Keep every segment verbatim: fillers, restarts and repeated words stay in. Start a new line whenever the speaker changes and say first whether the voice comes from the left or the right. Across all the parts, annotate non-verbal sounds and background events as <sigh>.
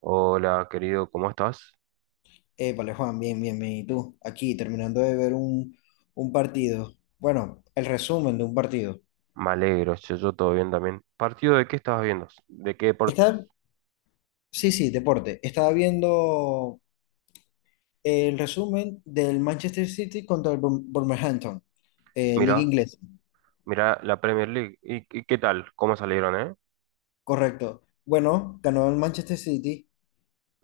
right: Hola, querido, ¿cómo estás?
left: Eh, vale, Juan, bien, bien, bien. ¿Y tú? Aquí, terminando de ver un, un partido. Bueno, el resumen de un partido.
right: Me alegro, yo, yo todo bien también. ¿Partido de qué estabas viendo? ¿De qué deportes?
left: Está, sí, sí, deporte. Estaba viendo el resumen del Manchester City contra el Bur- Wolverhampton, eh, Liga
right: Mira,
left: Inglesa.
right: mira la Premier League. ¿Y, y qué tal? ¿Cómo salieron, eh?
left: Correcto. Bueno, ganó el Manchester City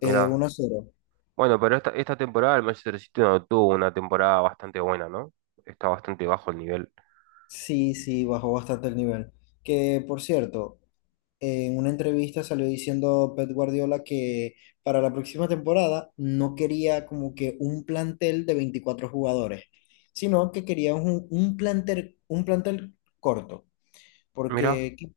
left: eh, uno a cero.
right: Bueno, pero esta, esta temporada el Manchester City no tuvo una temporada bastante buena, ¿no? Está bastante bajo el nivel.
left: Sí, sí, bajó bastante el nivel. Que, por cierto, en una entrevista salió diciendo Pep Guardiola que para la próxima temporada no quería como que un plantel de veinticuatro jugadores, sino que quería un, un plantel, un plantel corto,
right: Mira,
left: porque que-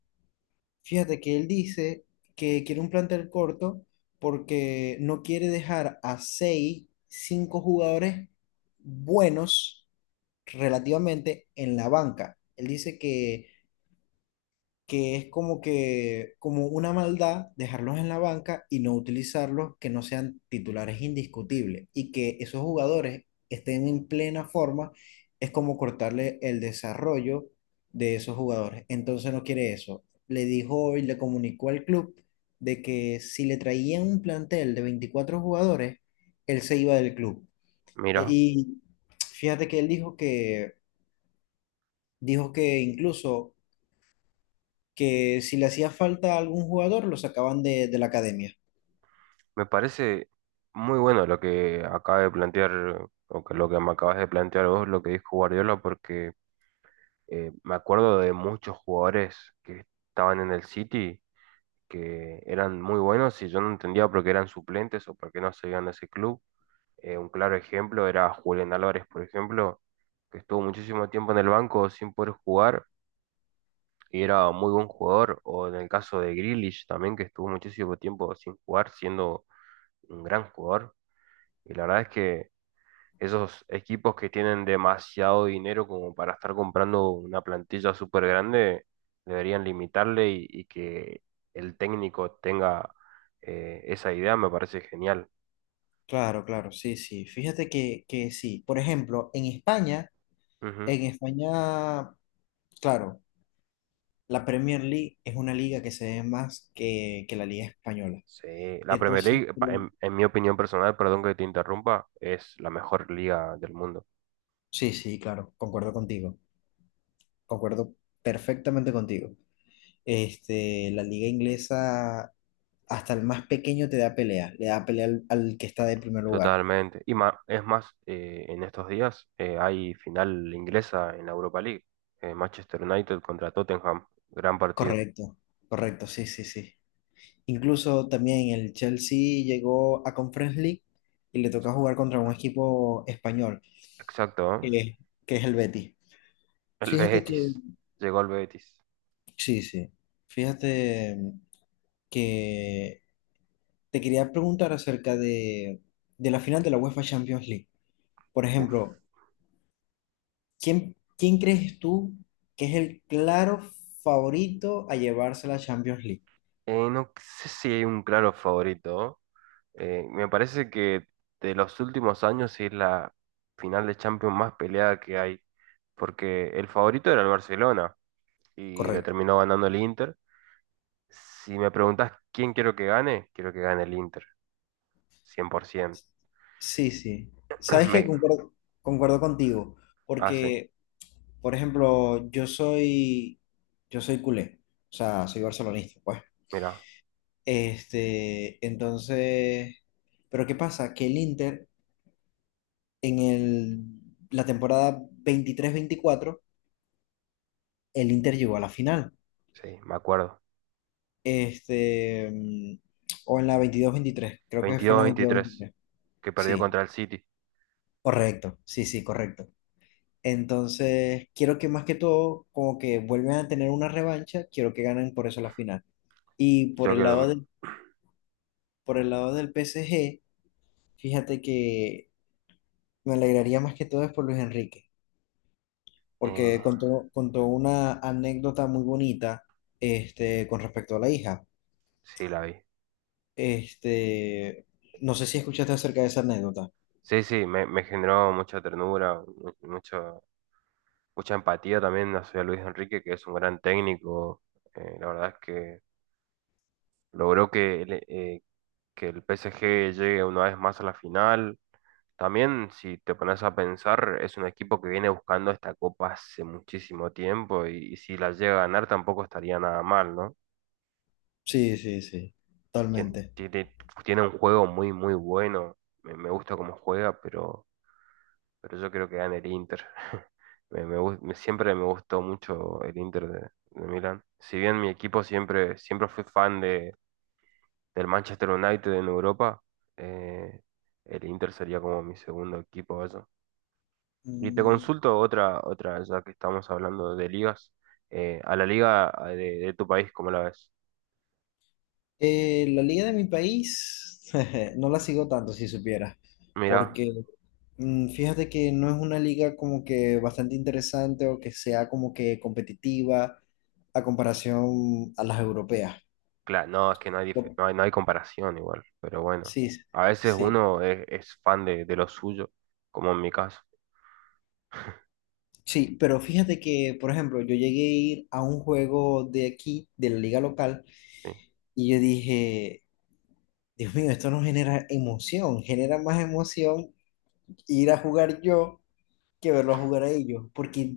left: fíjate que él dice que quiere un plantel corto porque no quiere dejar a seis cinco jugadores buenos relativamente en la banca. Él dice que que es como que, como una maldad dejarlos en la banca y no utilizarlos, que no sean titulares indiscutibles y que esos jugadores estén en plena forma, es como cortarle el desarrollo de esos jugadores. Entonces no quiere eso. Le dijo y le comunicó al club de que si le traían un plantel de veinticuatro jugadores, él se iba del club. E-
right: mira.
left: Y fíjate que él dijo que, dijo que incluso que si le hacía falta a algún jugador, lo sacaban de, de la academia.
right: Me parece muy bueno lo que acaba de plantear, o que lo que me acabas de plantear vos, lo que dijo Guardiola, porque eh, me acuerdo de muchos jugadores que estaban en el City que eran muy buenos y yo no entendía por qué eran suplentes o por qué no se iban de ese club. Eh, un claro ejemplo era Julián Álvarez, por ejemplo, que estuvo muchísimo tiempo en el banco sin poder jugar y era muy buen jugador. O en el caso de Grealish también, que estuvo muchísimo tiempo sin jugar, siendo un gran jugador. Y la verdad es que esos equipos que tienen demasiado dinero como para estar comprando una plantilla súper grande, deberían limitarle y, y que el técnico tenga eh, esa idea, me parece genial.
left: Claro, claro, sí, sí. Fíjate que, que sí. Por ejemplo, en España,
right: Ujú.
left: en España, claro, la Premier League es una liga que se ve más que, que la liga española.
right: Sí, la Premier
left: Entonces,
right: League, pa-
left: lo-
right: en, en mi opinión personal, perdón que te interrumpa, es la mejor liga del mundo,
left: sí, sí, claro, concuerdo contigo. Concuerdo perfectamente contigo. Este, la liga inglesa, hasta el más pequeño te da pelea, le da pelea al, al que está de primer lugar.
right: totalmente. Y ma- es más, eh, en estos días eh, hay final inglesa en la Europa League, eh, Manchester United contra Tottenham, gran partido.
left: Correcto, correcto, sí, sí, sí. Incluso también el Chelsea llegó a Conference League y le toca jugar contra un equipo español,
right: Exacto,
left: que
right: ¿eh?
left: es, que es el Betis.
right: El
left: Fíjate que,
right: Betis. Llegó el Betis.
left: sí, sí, fíjate mm, que te quería preguntar acerca de, de la final de la UEFA Champions League. Por
right: Uf.
left: ejemplo, ¿quién, quién crees tú que es el claro favorito a llevarse la Champions League?
right: Eh, no sé si hay un claro favorito. Eh, me parece que de los últimos años es la final de Champions más peleada que hay. Porque el favorito era el Barcelona y le
left: Correcto.
right: terminó ganando el Inter. Si me preguntás quién quiero que gane, quiero que gane el Inter. cien por ciento.
left: Sí, sí.
right: <clears throat>
left: Sabes que
right: Me
left: concuerdo, concuerdo contigo,
right: hace.
left: porque por ejemplo, yo soy, yo soy culé, o sea, soy barcelonista, pues.
right: Mira,
left: Este, entonces, pero ¿qué pasa? Que el Inter, en el, la temporada veintitrés veinticuatro el Inter llegó a la final.
right: sí, me acuerdo.
left: Este, mm, o en la veintidós veintitrés, creo que fue en
right: Veintidós
left: la veintidós
right: veintitrés
left: veintitrés
right: que perdió
left: Sí,
right: contra el City.
left: correcto, sí, sí, correcto. Entonces, quiero que, más que todo, como que vuelvan a tener una revancha, quiero que ganen por eso la final. Y por
right: Yo
left: el
right: creo
left: lado
right: que...
left: de Por el lado del P S G, fíjate que me alegraría más que todo es por Luis Enrique,
right: Eh,
left: porque contó, contó una anécdota muy bonita, este, con respecto a la hija.
right: sí, la vi.
left: Este, no sé si escuchaste acerca de esa anécdota.
right: Sí, sí, me, me generó mucha ternura, mu- mucho, mucha empatía también hacia Luis Enrique, que es un gran técnico. Eh, la verdad es que logró que, el- eh, que el P S G llegue una vez más a la final. También, si te pones a pensar, es un equipo que viene buscando esta copa hace muchísimo tiempo y, y si la llega a ganar tampoco estaría nada mal, ¿no?
left: Sí, sí, sí,
right: Tien-
left: totalmente.
right: Tiene, tiene un juego muy, muy bueno. Me, me gusta cómo juega, pero... pero yo creo que gana el Inter. <laughs> Me, me gus- me- siempre me gustó mucho el Inter de, de Milán. Si bien mi equipo siempre, siempre fui fan de, del Manchester United en Europa, eh, el Inter sería como mi segundo equipo, vaya. Y te
left: Mm,
right: consulto otra, otra, ya que estamos hablando de ligas, eh, a la liga eh, de, de tu país, ¿cómo la ves?
left: eh, la liga de mi país <laughs> no la sigo tanto, si supieras,
right: Mira,
left: porque Mm, fíjate que no es una liga como que bastante interesante o que sea como que competitiva a comparación a las europeas.
right: claro, no, es que no hay, dif-
left: Por-
right: no hay, no hay comparación igual, pero bueno,
left: Sí, sí,
right: a veces
left: sí,
right: uno es, es fan de, de lo suyo, como en mi caso.
left: sí, pero fíjate que, por ejemplo, yo llegué a ir a un juego de aquí, de la liga local,
right: Sí.
left: y yo dije, Dios mío, esto no genera emoción, genera más emoción ir a jugar yo que verlos jugar a ellos, porque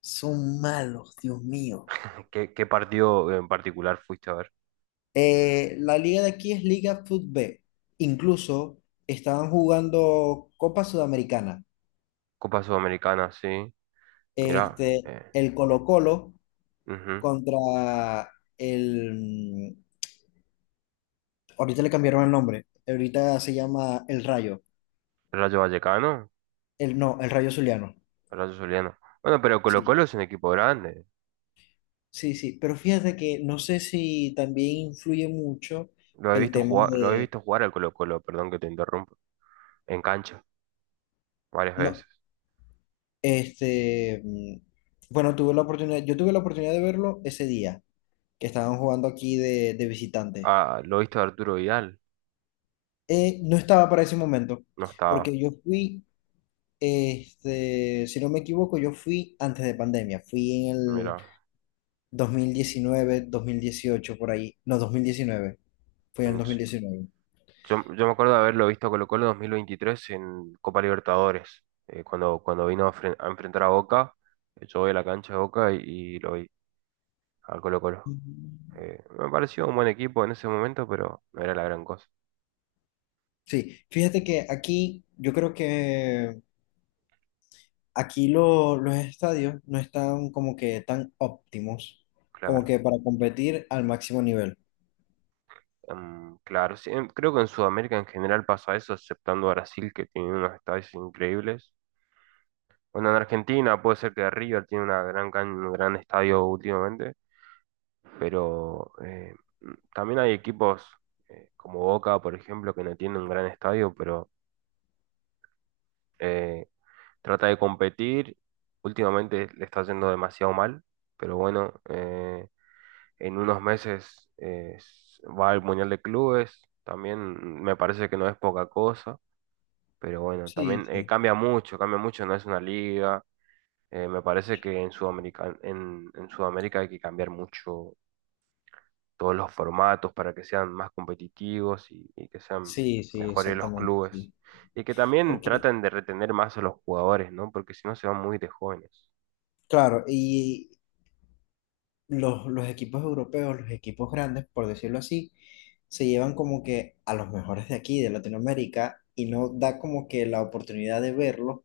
left: son malos, Dios mío.
right: ¿Qué, qué partido en particular fuiste a ver?
left: Eh, la liga de aquí es Liga Fut B. Incluso estaban jugando Copa Sudamericana.
right: Copa Sudamericana, sí. Mirá.
left: Este,
right: eh,
left: el Colo-Colo
right: ujú.
left: contra el... Ahorita le cambiaron el nombre. Ahorita se llama El Rayo.
right: Rayo Vallecano,
left: El, no, El Rayo Zuliano.
right: Rayo Zuliano. Bueno, pero
left: Sí,
right: Colo-Colo es un equipo grande.
left: sí, sí. Pero fíjate que no sé si también influye mucho
right: Lo he
left: el
right: visto
left: tema
right: jugar, lo he
left: de...
right: visto jugar al Colo-Colo, perdón que te interrumpo. En cancha, varias
left: No,
right: veces.
left: este... mm, bueno, tuve la oportunidad, yo tuve la oportunidad de verlo ese día que estaban jugando aquí de, de visitante.
right: Ah, lo he visto a Arturo Vidal.
left: Eh, no estaba para ese momento,
right: No estaba.
left: porque yo fui, este, si no me equivoco, yo fui antes de pandemia, fui en el
right: Mira.
left: dos dos mil diecinueve, dos mil dieciocho, por ahí, no, dos mil diecinueve, fui en el
right: En s-
left: dos mil diecinueve.
right: yo, yo me acuerdo de haberlo visto a Colo-Colo dos mil veintitrés en Copa Libertadores. eh, cuando, cuando vino a, fren- a enfrentar a Boca, eh, yo voy a la cancha de Boca y, y lo vi a Colo-Colo. Eh, me pareció un buen equipo en ese momento, pero no era la gran cosa.
left: Sí, fíjate que aquí, yo creo que aquí lo- los estadios no están como que tan óptimos, como
right: Claro.
left: que para competir al máximo nivel.
right: Em, claro. Sí, em, creo que en Sudamérica en general pasa eso, exceptando Brasil, que tiene unos estadios increíbles. Bueno, en Argentina puede ser que River tiene una gran can- un gran estadio últimamente, pero eh, mm, también hay equipos eh, como Boca, por ejemplo, que no tiene un gran estadio, pero eh, trata de competir. Últimamente le está yendo demasiado mal, pero bueno. eh, en unos meses eh, va al Mundial de Clubes, también me parece que no es poca cosa, pero bueno,
left: Sí,
right: también eh,
left: sí,
right: cambia mucho, cambia mucho, no es una liga, eh, me parece que en Sudamérica, en, en Sudamérica hay que cambiar mucho todos los formatos para que sean más competitivos y, y que sean
left: sí, sí,
right: mejores los
left: exactamente,
right: clubes.
left: sí.
right: Y que también
left: Porque
right: traten de retener más a los jugadores, ¿no? Porque si no se van muy de jóvenes.
left: Claro, y los, los equipos europeos, los equipos grandes, por decirlo así, se llevan como que a los mejores de aquí, de Latinoamérica, y no da como que la oportunidad de verlo,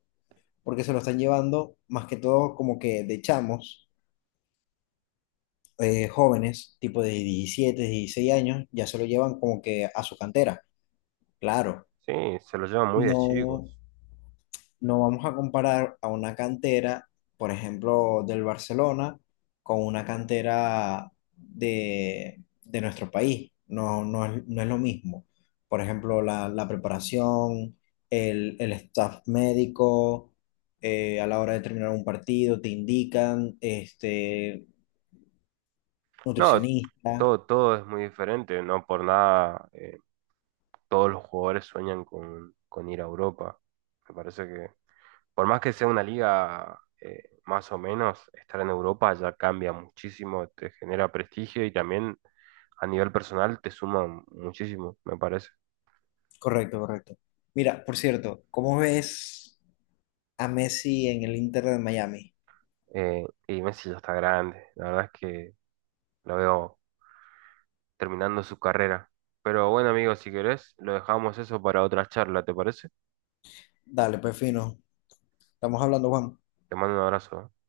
left: porque se lo están llevando más que todo como que de chamos, eh, jóvenes, tipo de diecisiete dieciséis años, ya se lo llevan como que a su cantera. Claro,
right: Sí, se los llevan muy de
left: no,
right: chicos.
left: no vamos a comparar a una cantera, por ejemplo, del Barcelona, con una cantera de, de nuestro país. No, no es, no es lo mismo. Por ejemplo, la, la preparación, el, el staff médico, eh, a la hora de terminar un partido, te indican, este,
right: No,
left: nutricionista.
right: todo, todo es muy diferente, no por nada eh, todos los jugadores sueñan con, con ir a Europa. Me parece que, por más que sea una liga eh, más o menos, estar en Europa ya cambia muchísimo, te genera prestigio y también a nivel personal te suma muchísimo, me parece.
left: Correcto, correcto. Mira, por cierto, ¿cómo ves a Messi en el Inter de Miami?
right: Eh, y Messi ya está grande, la verdad es que lo veo terminando su carrera. Pero bueno, amigo, si querés, lo dejamos eso para otra charla, ¿te parece?
left: Dale, pues fino. Estamos hablando, Juan.
right: Te mando un abrazo. ¿Eh?